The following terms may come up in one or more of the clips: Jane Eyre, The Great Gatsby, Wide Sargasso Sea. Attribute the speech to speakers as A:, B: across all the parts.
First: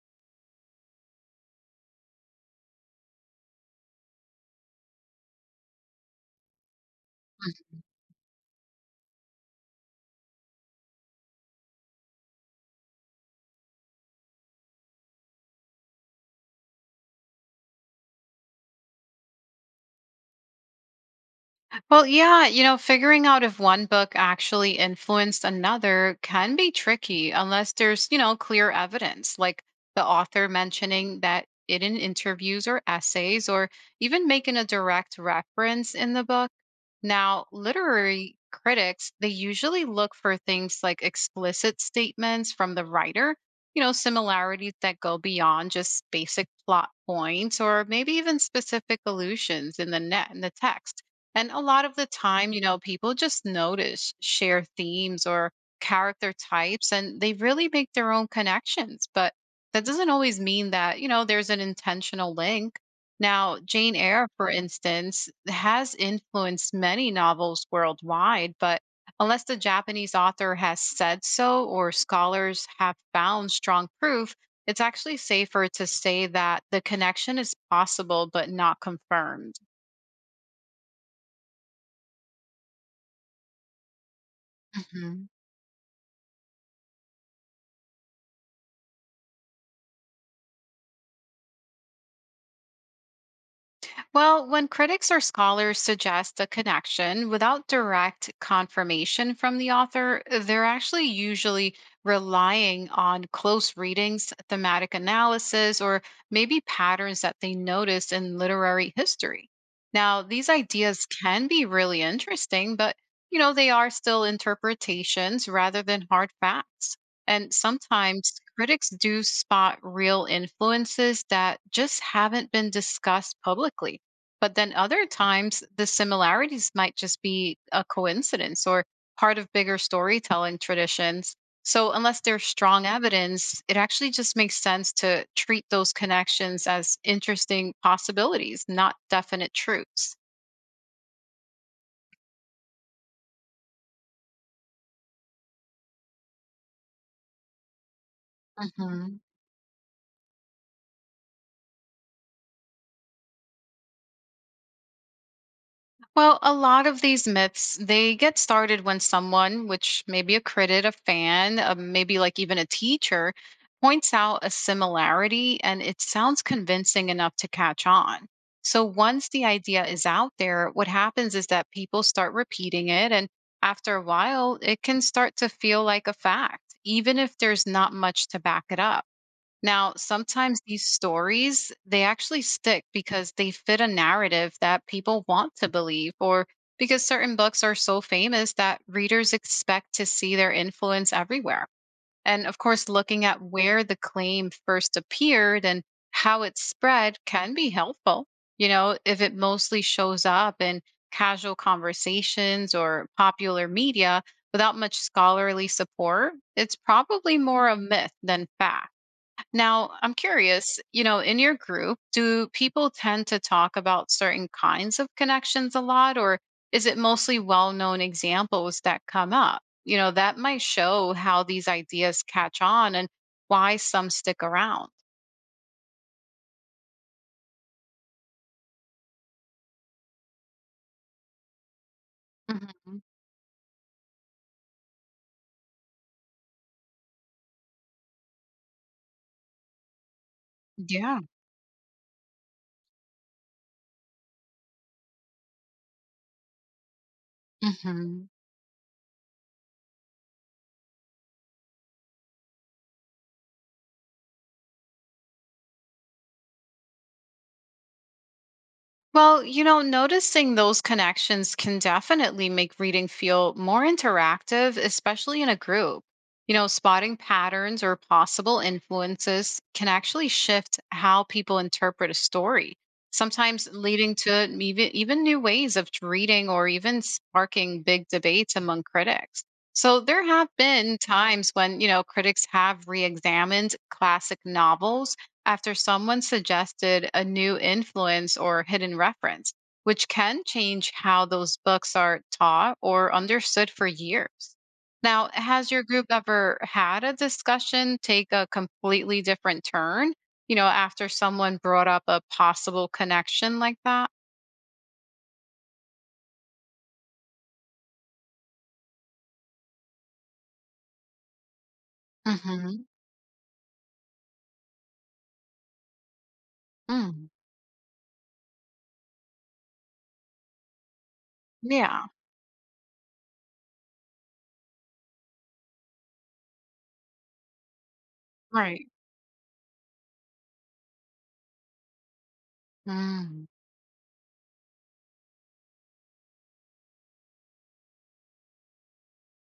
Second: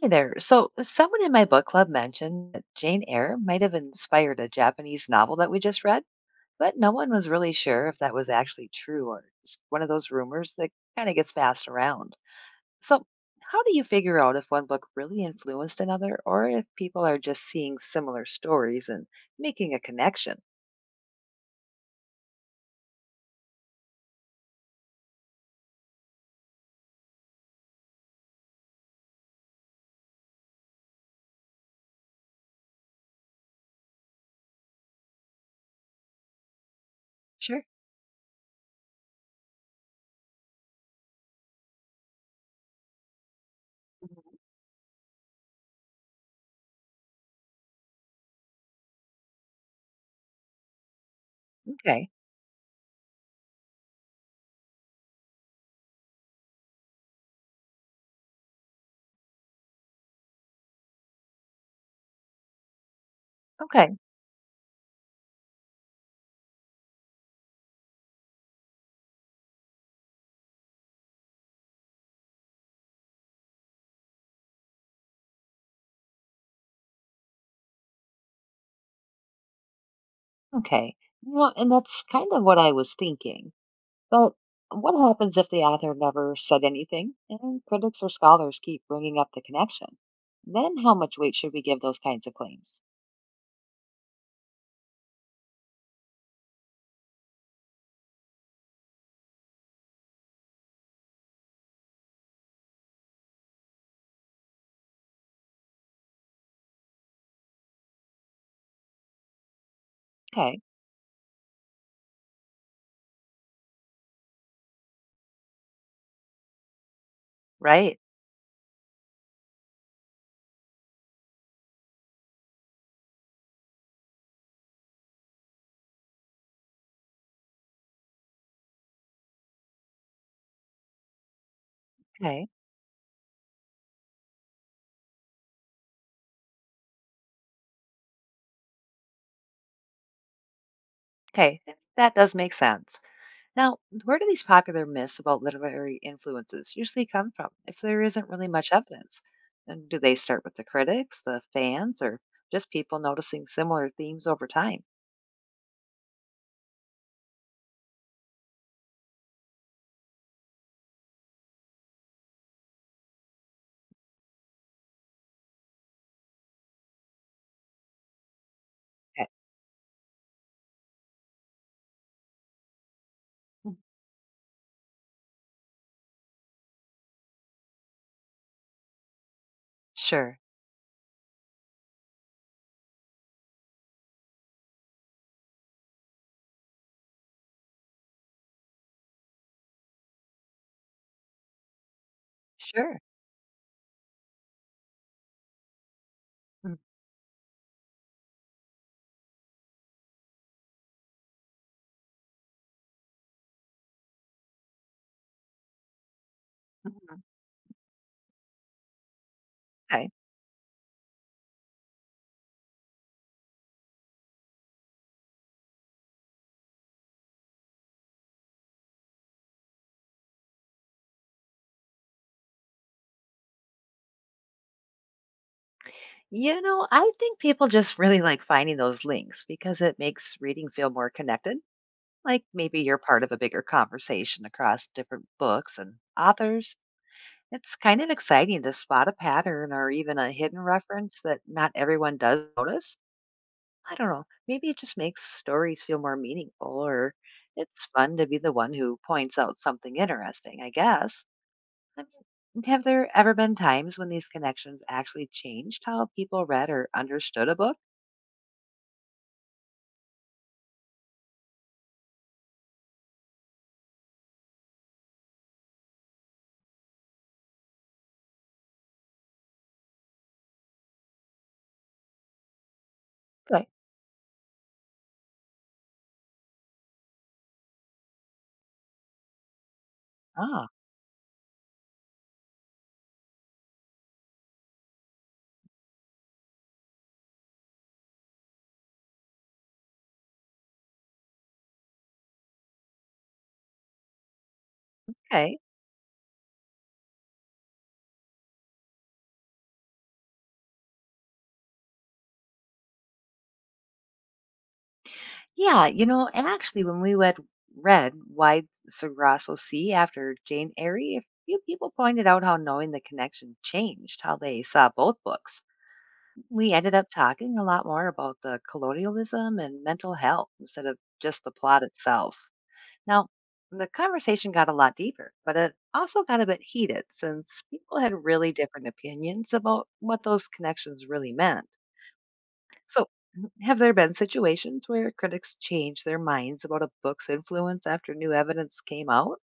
A: Hey there. So, someone in my book club mentioned that Jane Eyre might have inspired a Japanese novel that we just read, but no one was really sure if that was actually true or just one of those rumors that kind of gets passed around. So, how do you figure out if one book really influenced another or if people are just seeing similar stories and making a connection?
B: Well, yeah, figuring out if one book actually influenced another can be tricky unless there's clear evidence, like the author mentioning that it in interviews or essays, or even making a direct reference in the book. Now,
A: Sure.
B: literary critics, they usually look for things like explicit statements from the writer,
A: Mhm.
B: similarities that go beyond just basic plot points, or maybe even specific allusions in the net in the text. And a lot of the
A: Okay.
B: time, people just notice share themes or character types and they really make their own connections. But that doesn't always mean that there's an intentional link. Now,
A: Okay.
B: Jane Eyre, for instance, has influenced many novels worldwide, but unless the Japanese author has said so or scholars have found strong proof, it's actually safer to say that the connection is possible but not confirmed.
A: Okay. Well, and that's kind of what I was thinking. Well, what
B: Mhm.
A: happens if the author never said anything and critics or scholars keep bringing up the connection? Then how much weight should we give those kinds of claims?
B: Well, when critics or scholars suggest a connection without direct confirmation from the author, they're actually usually relying on close readings, thematic analysis, or maybe patterns that they notice in literary history. Now, these
A: Okay,
B: ideas can be really interesting, but they are still interpretations rather than hard facts. And
A: right.
B: sometimes critics do spot real influences that just haven't been discussed publicly. But then other times, the similarities might just be a coincidence or part of bigger storytelling traditions. So, unless there's
A: Okay,
B: strong evidence, it actually just makes sense to treat those connections as interesting possibilities, not definite truths.
A: okay. That does make sense. Now, where do these popular myths about literary influences usually come from if there isn't really much
B: Mhm.
A: evidence? And do they start with the critics, the fans, or just people noticing similar themes over time?
B: Well, a lot of these myths, they get started when someone, which may be a critic, a fan, maybe like even a teacher, points out a similarity and it sounds convincing enough to catch on. So
A: Okay.
B: once the idea is out there, what happens is that people start repeating it. And
A: Mm.
B: after a while, it can start to feel like a fact, even if there's not much to back it up. Now,
A: Sure,
B: sometimes these stories, they actually stick because they fit a narrative that people want to believe or because certain books are so famous that readers expect to see their influence everywhere. And of course,
A: sure.
B: looking at where the claim first appeared and how it
A: Mm,
B: spread can be helpful. You know, if it mostly shows up in casual conversations or popular media without much scholarly support, it's
A: mhm.
B: probably more a myth than fact. Now,
A: Okay.
B: I'm curious, in your group, do people tend to talk about certain kinds of connections a lot, or is it mostly well known examples that come up? You know, that might show how these ideas catch on and why some stick around.
A: You know, I think people just really like finding those links because it makes reading feel more connected. Like maybe you're
B: Mhm.
A: part of a bigger conversation across different books and authors. It's kind of exciting to spot a pattern or even a hidden
B: Yeah.
A: reference that not everyone does notice. I don't know. Maybe it just makes stories feel more meaningful, or it's fun to
B: Mhm.
A: be the one who points out something interesting, I guess. I mean, have there ever been times when these connections actually changed how people read or understood a book?
B: Well, noticing those connections can definitely make reading feel more interactive, especially in a group. You know, spotting patterns or possible influences can actually shift how people interpret a story,
A: Okay.
B: sometimes leading to even new ways of reading or even sparking big debates among critics. So there have
A: Ah,
B: been times when, critics have re examined classic novels after someone suggested a new influence or hidden reference, which can change how those books are taught or understood for years. Now,
A: okay.
B: has your group ever had a discussion take a completely different turn? You know, after someone brought up a possible connection like that?
A: Yeah, you know, and actually, when we read Wide Sargasso Sea after Jane Eyre, a few people pointed out how
B: Hmm.
A: knowing the connection changed how they saw both books. We ended up
B: Mm.
A: talking a lot more about the colonialism and mental health instead of just the plot
B: Yeah,
A: itself. Now, the conversation got a lot deeper, but it also got a bit heated since people had really
B: right.
A: different opinions about what those connections really meant. So,
B: Mm.
A: have there been situations where critics changed their minds about a book's influence after new evidence came out?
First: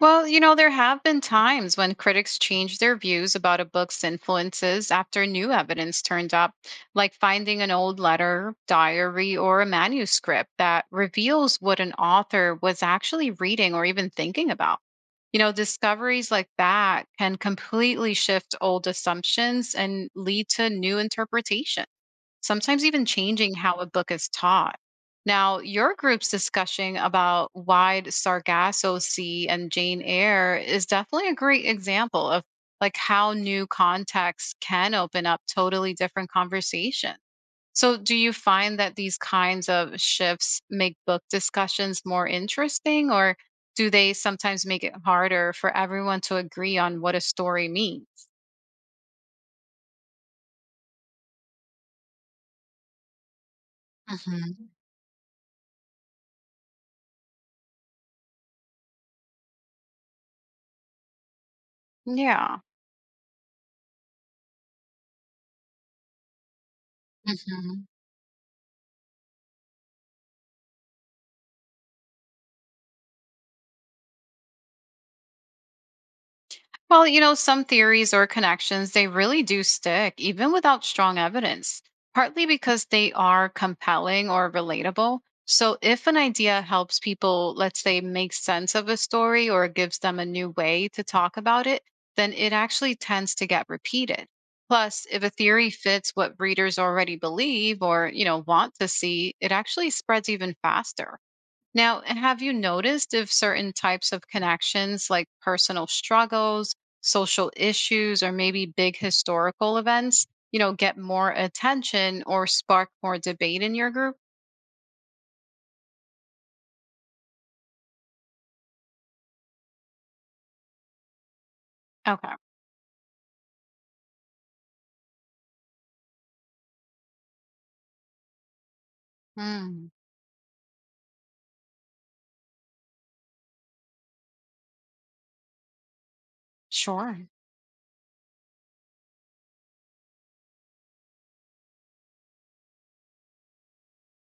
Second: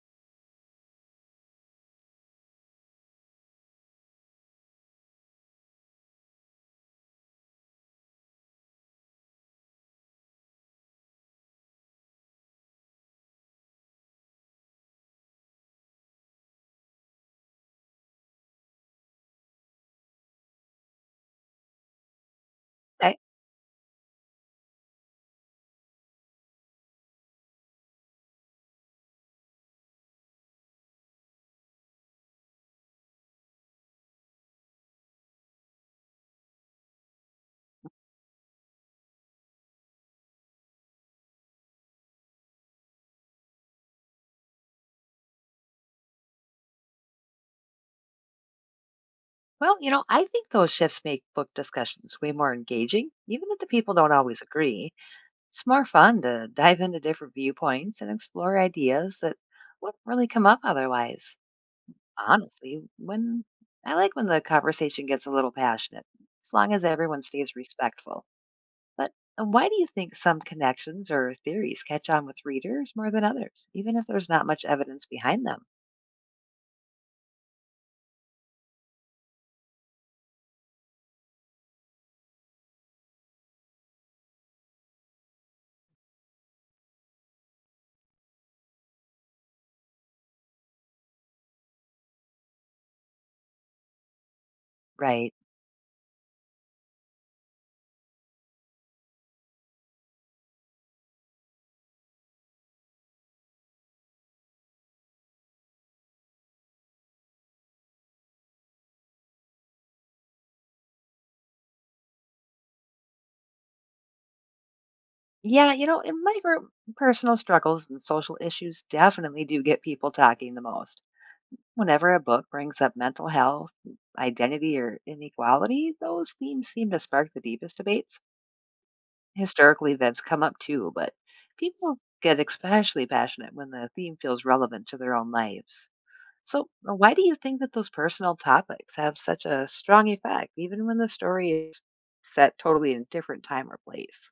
B: Well, there have been times when critics changed their views about a book's influences after new evidence turned up, like finding an old letter, diary, or a manuscript that reveals what an author was actually reading or even thinking about. You know, discoveries like that can completely shift old assumptions and lead to new interpretations sometimes even
A: Okay.
B: changing how a book is taught. Now, your group's discussion about wide Sargasso Sea and Jane Eyre is definitely a great example of like how new contexts can open up totally different conversation. So, do you find that these kinds of shifts make book discussions more interesting or do they sometimes make it harder for everyone to agree on what a story means?
A: Well, you know, I think those shifts make book discussions way more engaging, even if the people don't always
B: Hmm.
A: agree. It's more fun to dive into different viewpoints and explore ideas that wouldn't really come up otherwise.
B: Yeah.
A: Honestly, when I like when the conversation gets a little passionate, as long as everyone stays respectful. But why do you think some connections or theories catch on with readers more than others, even if there's not much evidence behind them?
B: Well, some theories or connections, they really do stick, even without strong evidence, partly because they are compelling or relatable. So, if an idea helps people, let's say, make sense of a story or gives them a new way to talk about it, then it actually tends to get repeated. Plus, if a
A: Right.
B: theory fits what readers already believe or want to see, it actually spreads even faster. Now, have you noticed if certain types of connections, like personal struggles, social issues, or maybe big historical events, get more attention or spark more debate in your group?
A: Yeah, you know, in my group, personal struggles and social issues definitely do get people talking the most. Whenever a
B: Okay.
A: book brings up mental health, identity, or inequality, those themes seem to spark the deepest debates. Historical
B: Hmm.
A: events come up too, but people get especially passionate when the theme feels relevant to their own lives. So, why do
B: Sure.
A: you think that those personal topics have such a strong effect, even when the story is set totally in a different time or place?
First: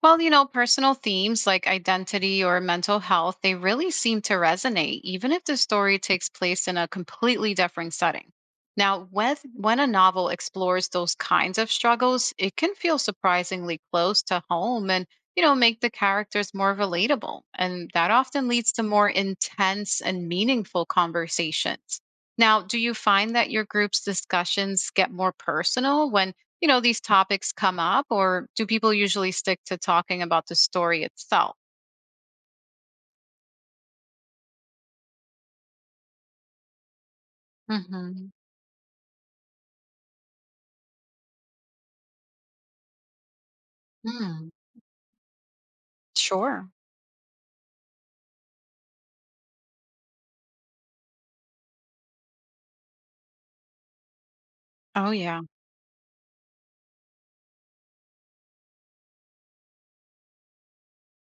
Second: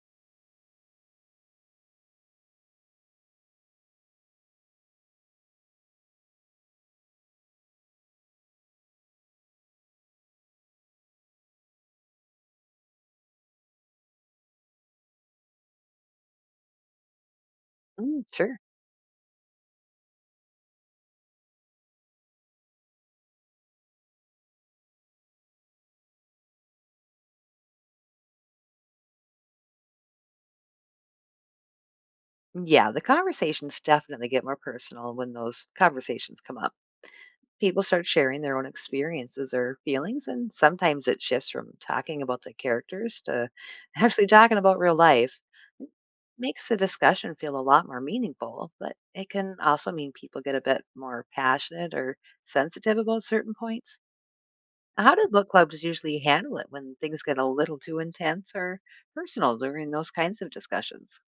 B: Well, personal themes like identity or mental health, they really seem to resonate, even if the story takes place in a completely different setting. Now, when a novel explores those kinds of struggles, it can feel surprisingly close to home and, make the characters more relatable. And that
A: Mm,
B: often
A: sure.
B: leads to more intense and meaningful conversations. Now, do you find that your group's discussions get more personal when? You know, these topics come up, or do people usually stick to talking about the story itself?
A: Yeah, the conversations definitely get more personal when those conversations come up. People start
B: Mm-hmm.
A: sharing their own experiences or feelings, and sometimes it shifts from talking about the characters to actually
B: Mm.
A: talking about real life. Makes
B: Sure.
A: the discussion feel a lot more meaningful, but it can also mean people get a bit more passionate or sensitive about certain points.
B: Oh,
A: How do
B: yeah.
A: book clubs usually handle it when things get a little too intense or personal during those kinds of discussions?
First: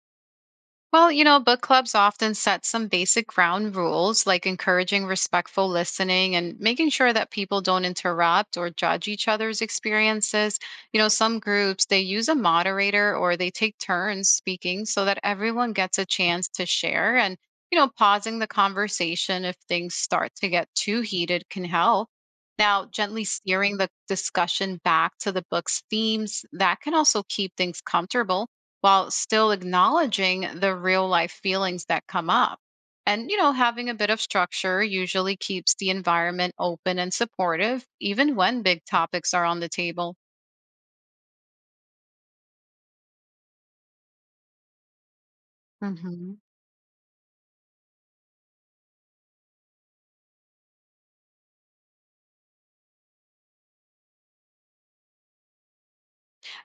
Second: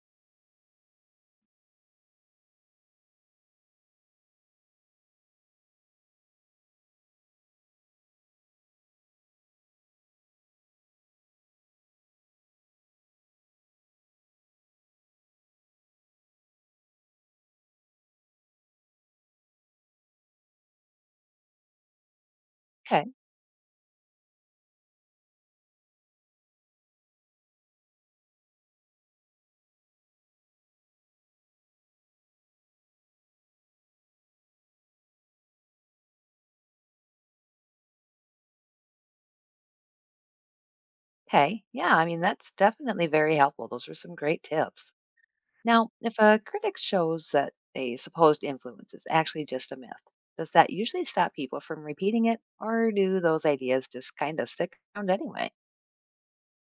B: Well, book clubs often set some basic ground rules, like encouraging respectful listening and making sure that people don't interrupt or judge each other's experiences. You know, some groups, they use a moderator or they take turns speaking so that everyone gets a chance to share and, pausing the conversation if things start to get too heated can help. Now,
A: Okay.
B: gently steering the discussion back to the book's themes, that can also keep things comfortable while still acknowledging the real life feelings that come up. And, having a bit of structure usually keeps the environment open and supportive, even when big topics are on the table.
A: Hey, yeah, I mean, that's definitely very helpful. Those are some great tips. Now, if
B: Hmm.
A: a critic shows that a supposed influence is actually just a myth, does that usually stop people from repeating it, or do those ideas just kind of stick around anyway?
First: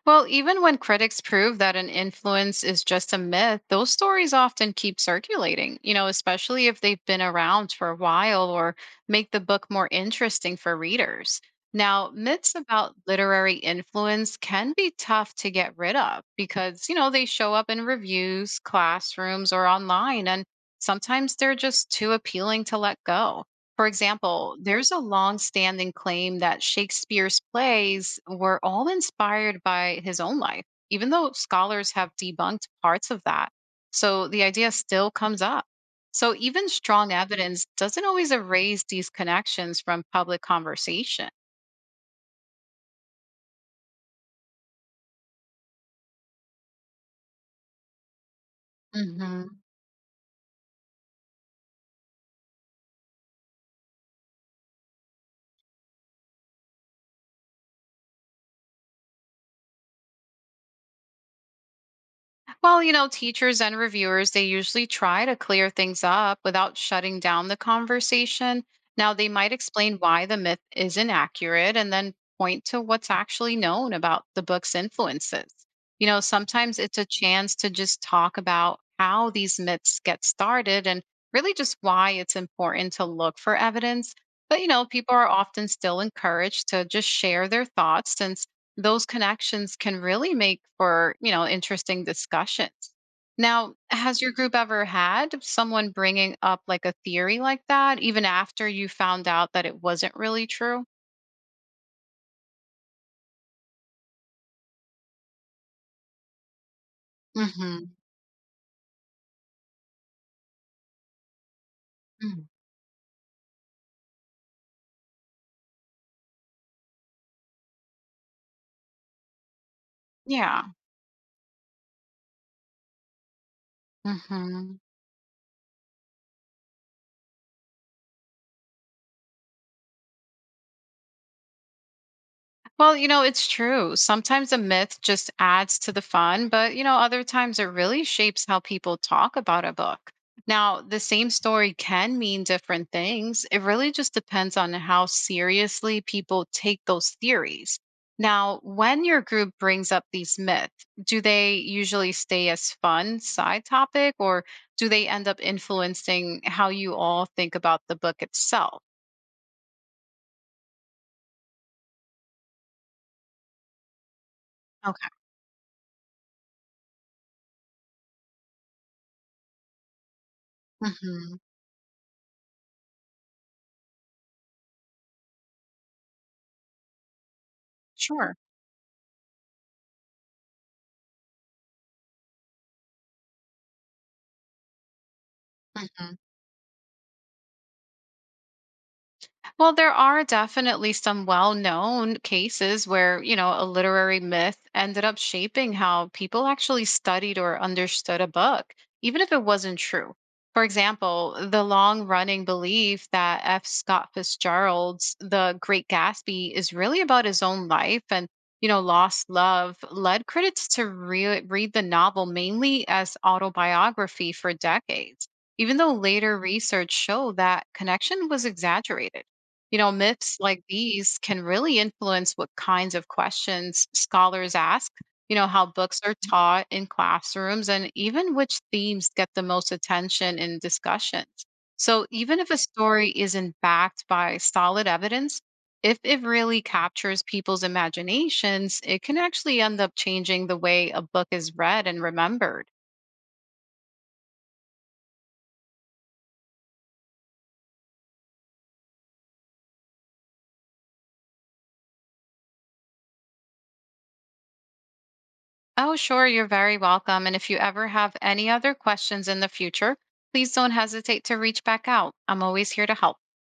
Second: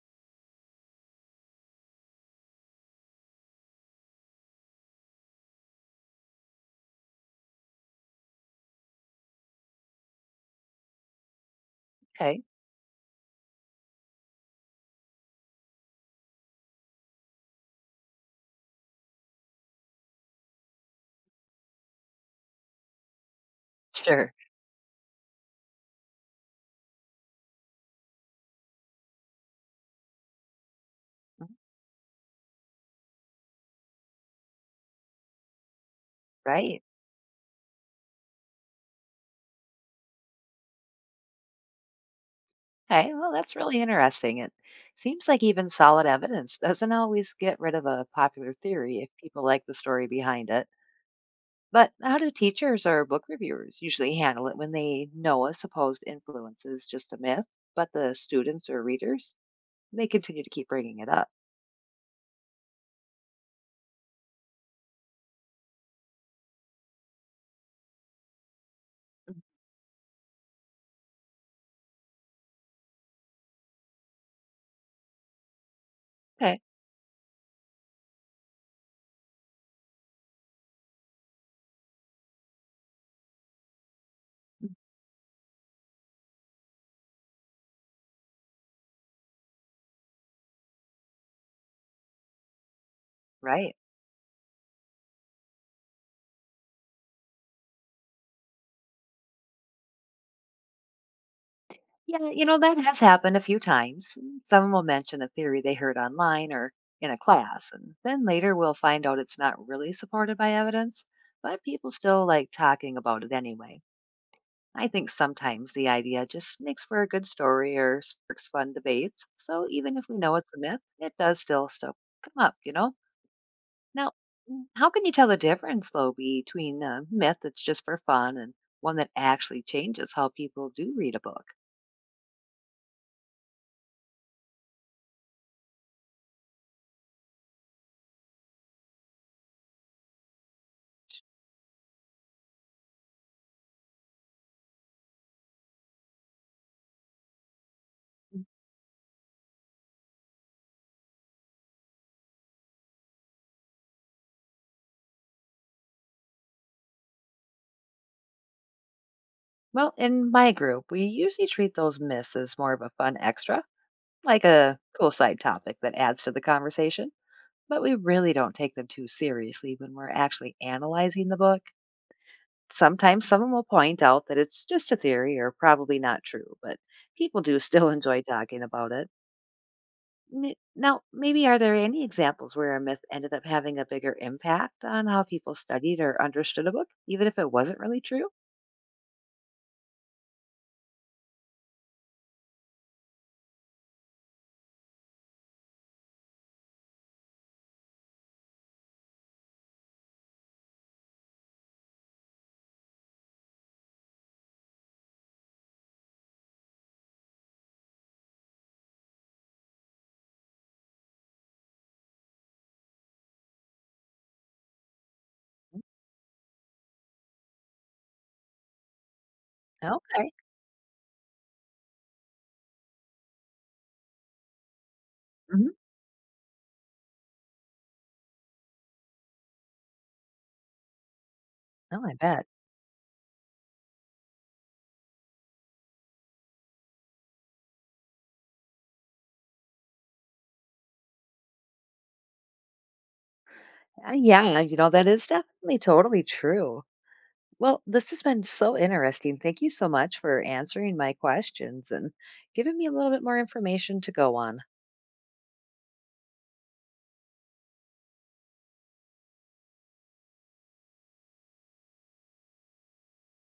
B: Well, even when critics prove that an influence is just a myth, those stories often keep circulating, especially if they've been around for a while or make the book more interesting for readers. Now,
A: Okay,
B: myths about literary influence can be tough to get rid of because, they show up in reviews, classrooms, or online, and sometimes they're just too appealing to let go. For
A: sure.
B: example, there's a long-standing claim that Shakespeare's plays were all inspired by his own life, even though
A: Mm,
B: scholars have debunked parts of that. So the idea still comes up. So even
A: right.
B: strong evidence doesn't always erase these connections from public conversation.
A: Okay. Well, that's really interesting. It seems like even solid evidence doesn't always get rid of a popular theory if people like the story behind it. But how do teachers or book reviewers usually handle it when they know a supposed influence is just a myth, but the students or readers, they continue to keep bringing it up?
B: Well, teachers and reviewers, they usually try to clear things up without shutting down the conversation. Now, they might explain why the myth is inaccurate and then point to what's actually known about the book's influences. You know,
A: Okay.
B: sometimes it's a chance to just talk about how these myths get started and really just why it's important to look for evidence. But, people are often still encouraged to just share their thoughts since those connections can really make for, interesting discussions.
A: Right.
B: Now, has your group ever had someone bringing up like a theory like that, even after you found out that it wasn't really true?
A: Yeah, you know, that has happened a few times. Someone will mention a theory they heard online or in a class,
B: Hmm.
A: and then later we'll find out it's not really supported by evidence, but people still like talking about it anyway. I think sometimes the idea just makes for a good story or sparks fun debates. So even if we know it's a
B: Yeah.
A: myth, it does still come up, you know? Now, mm,
B: Hmm.
A: how can you tell the difference though between a myth that's just for fun and one that actually changes how people do read a book?
B: Well, it's true. Sometimes a myth just adds to the fun, but, other times it really shapes how people talk about a book. Now, the same story can mean different things. It really just depends on how seriously people take those theories. Now, when your group brings up these myths, do they usually stay as fun side topic or do they end up influencing how you all think about the book itself?
A: Well, in my group, we usually treat those myths as more of a fun extra, like a
B: Okay.
A: cool side topic that adds to the conversation, but we really don't take them too seriously when we're actually analyzing
B: Hmm.
A: the book. Sometimes someone will point out that it's just a theory or probably not true, but people do still enjoy
B: Sure.
A: talking about it. Now, maybe are there any examples where a myth ended up having a bigger impact on how people studied or understood a book, even if it wasn't really true?
B: Well, there are definitely some well known cases where, a literary myth ended up shaping how people actually studied or understood a book, even if it wasn't true. For example, the long running belief that F. Scott Fitzgerald's The Great Gatsby is really about his own life and, lost love led critics to re- read the novel mainly as autobiography for decades, even though later research showed that connection was exaggerated. You know,
A: Okay.
B: myths like these can really influence what kinds of questions scholars ask, how
A: Hmm.
B: books are taught in classrooms, and even which themes get the most attention in discussions.
A: Oh,
B: So,
A: I
B: even
A: bet.
B: if a story isn't backed by solid evidence, if it really captures people's imaginations, it can actually end up changing the way a book is read and remembered.
A: Yeah, you know, that is definitely totally true. Well, this has been so interesting. Thank you so much for answering my questions and giving me a little bit more information to go on.
B: Oh, sure, you're very welcome. And if you ever have any other questions in the future, please don't hesitate to reach back out. I'm always here to help.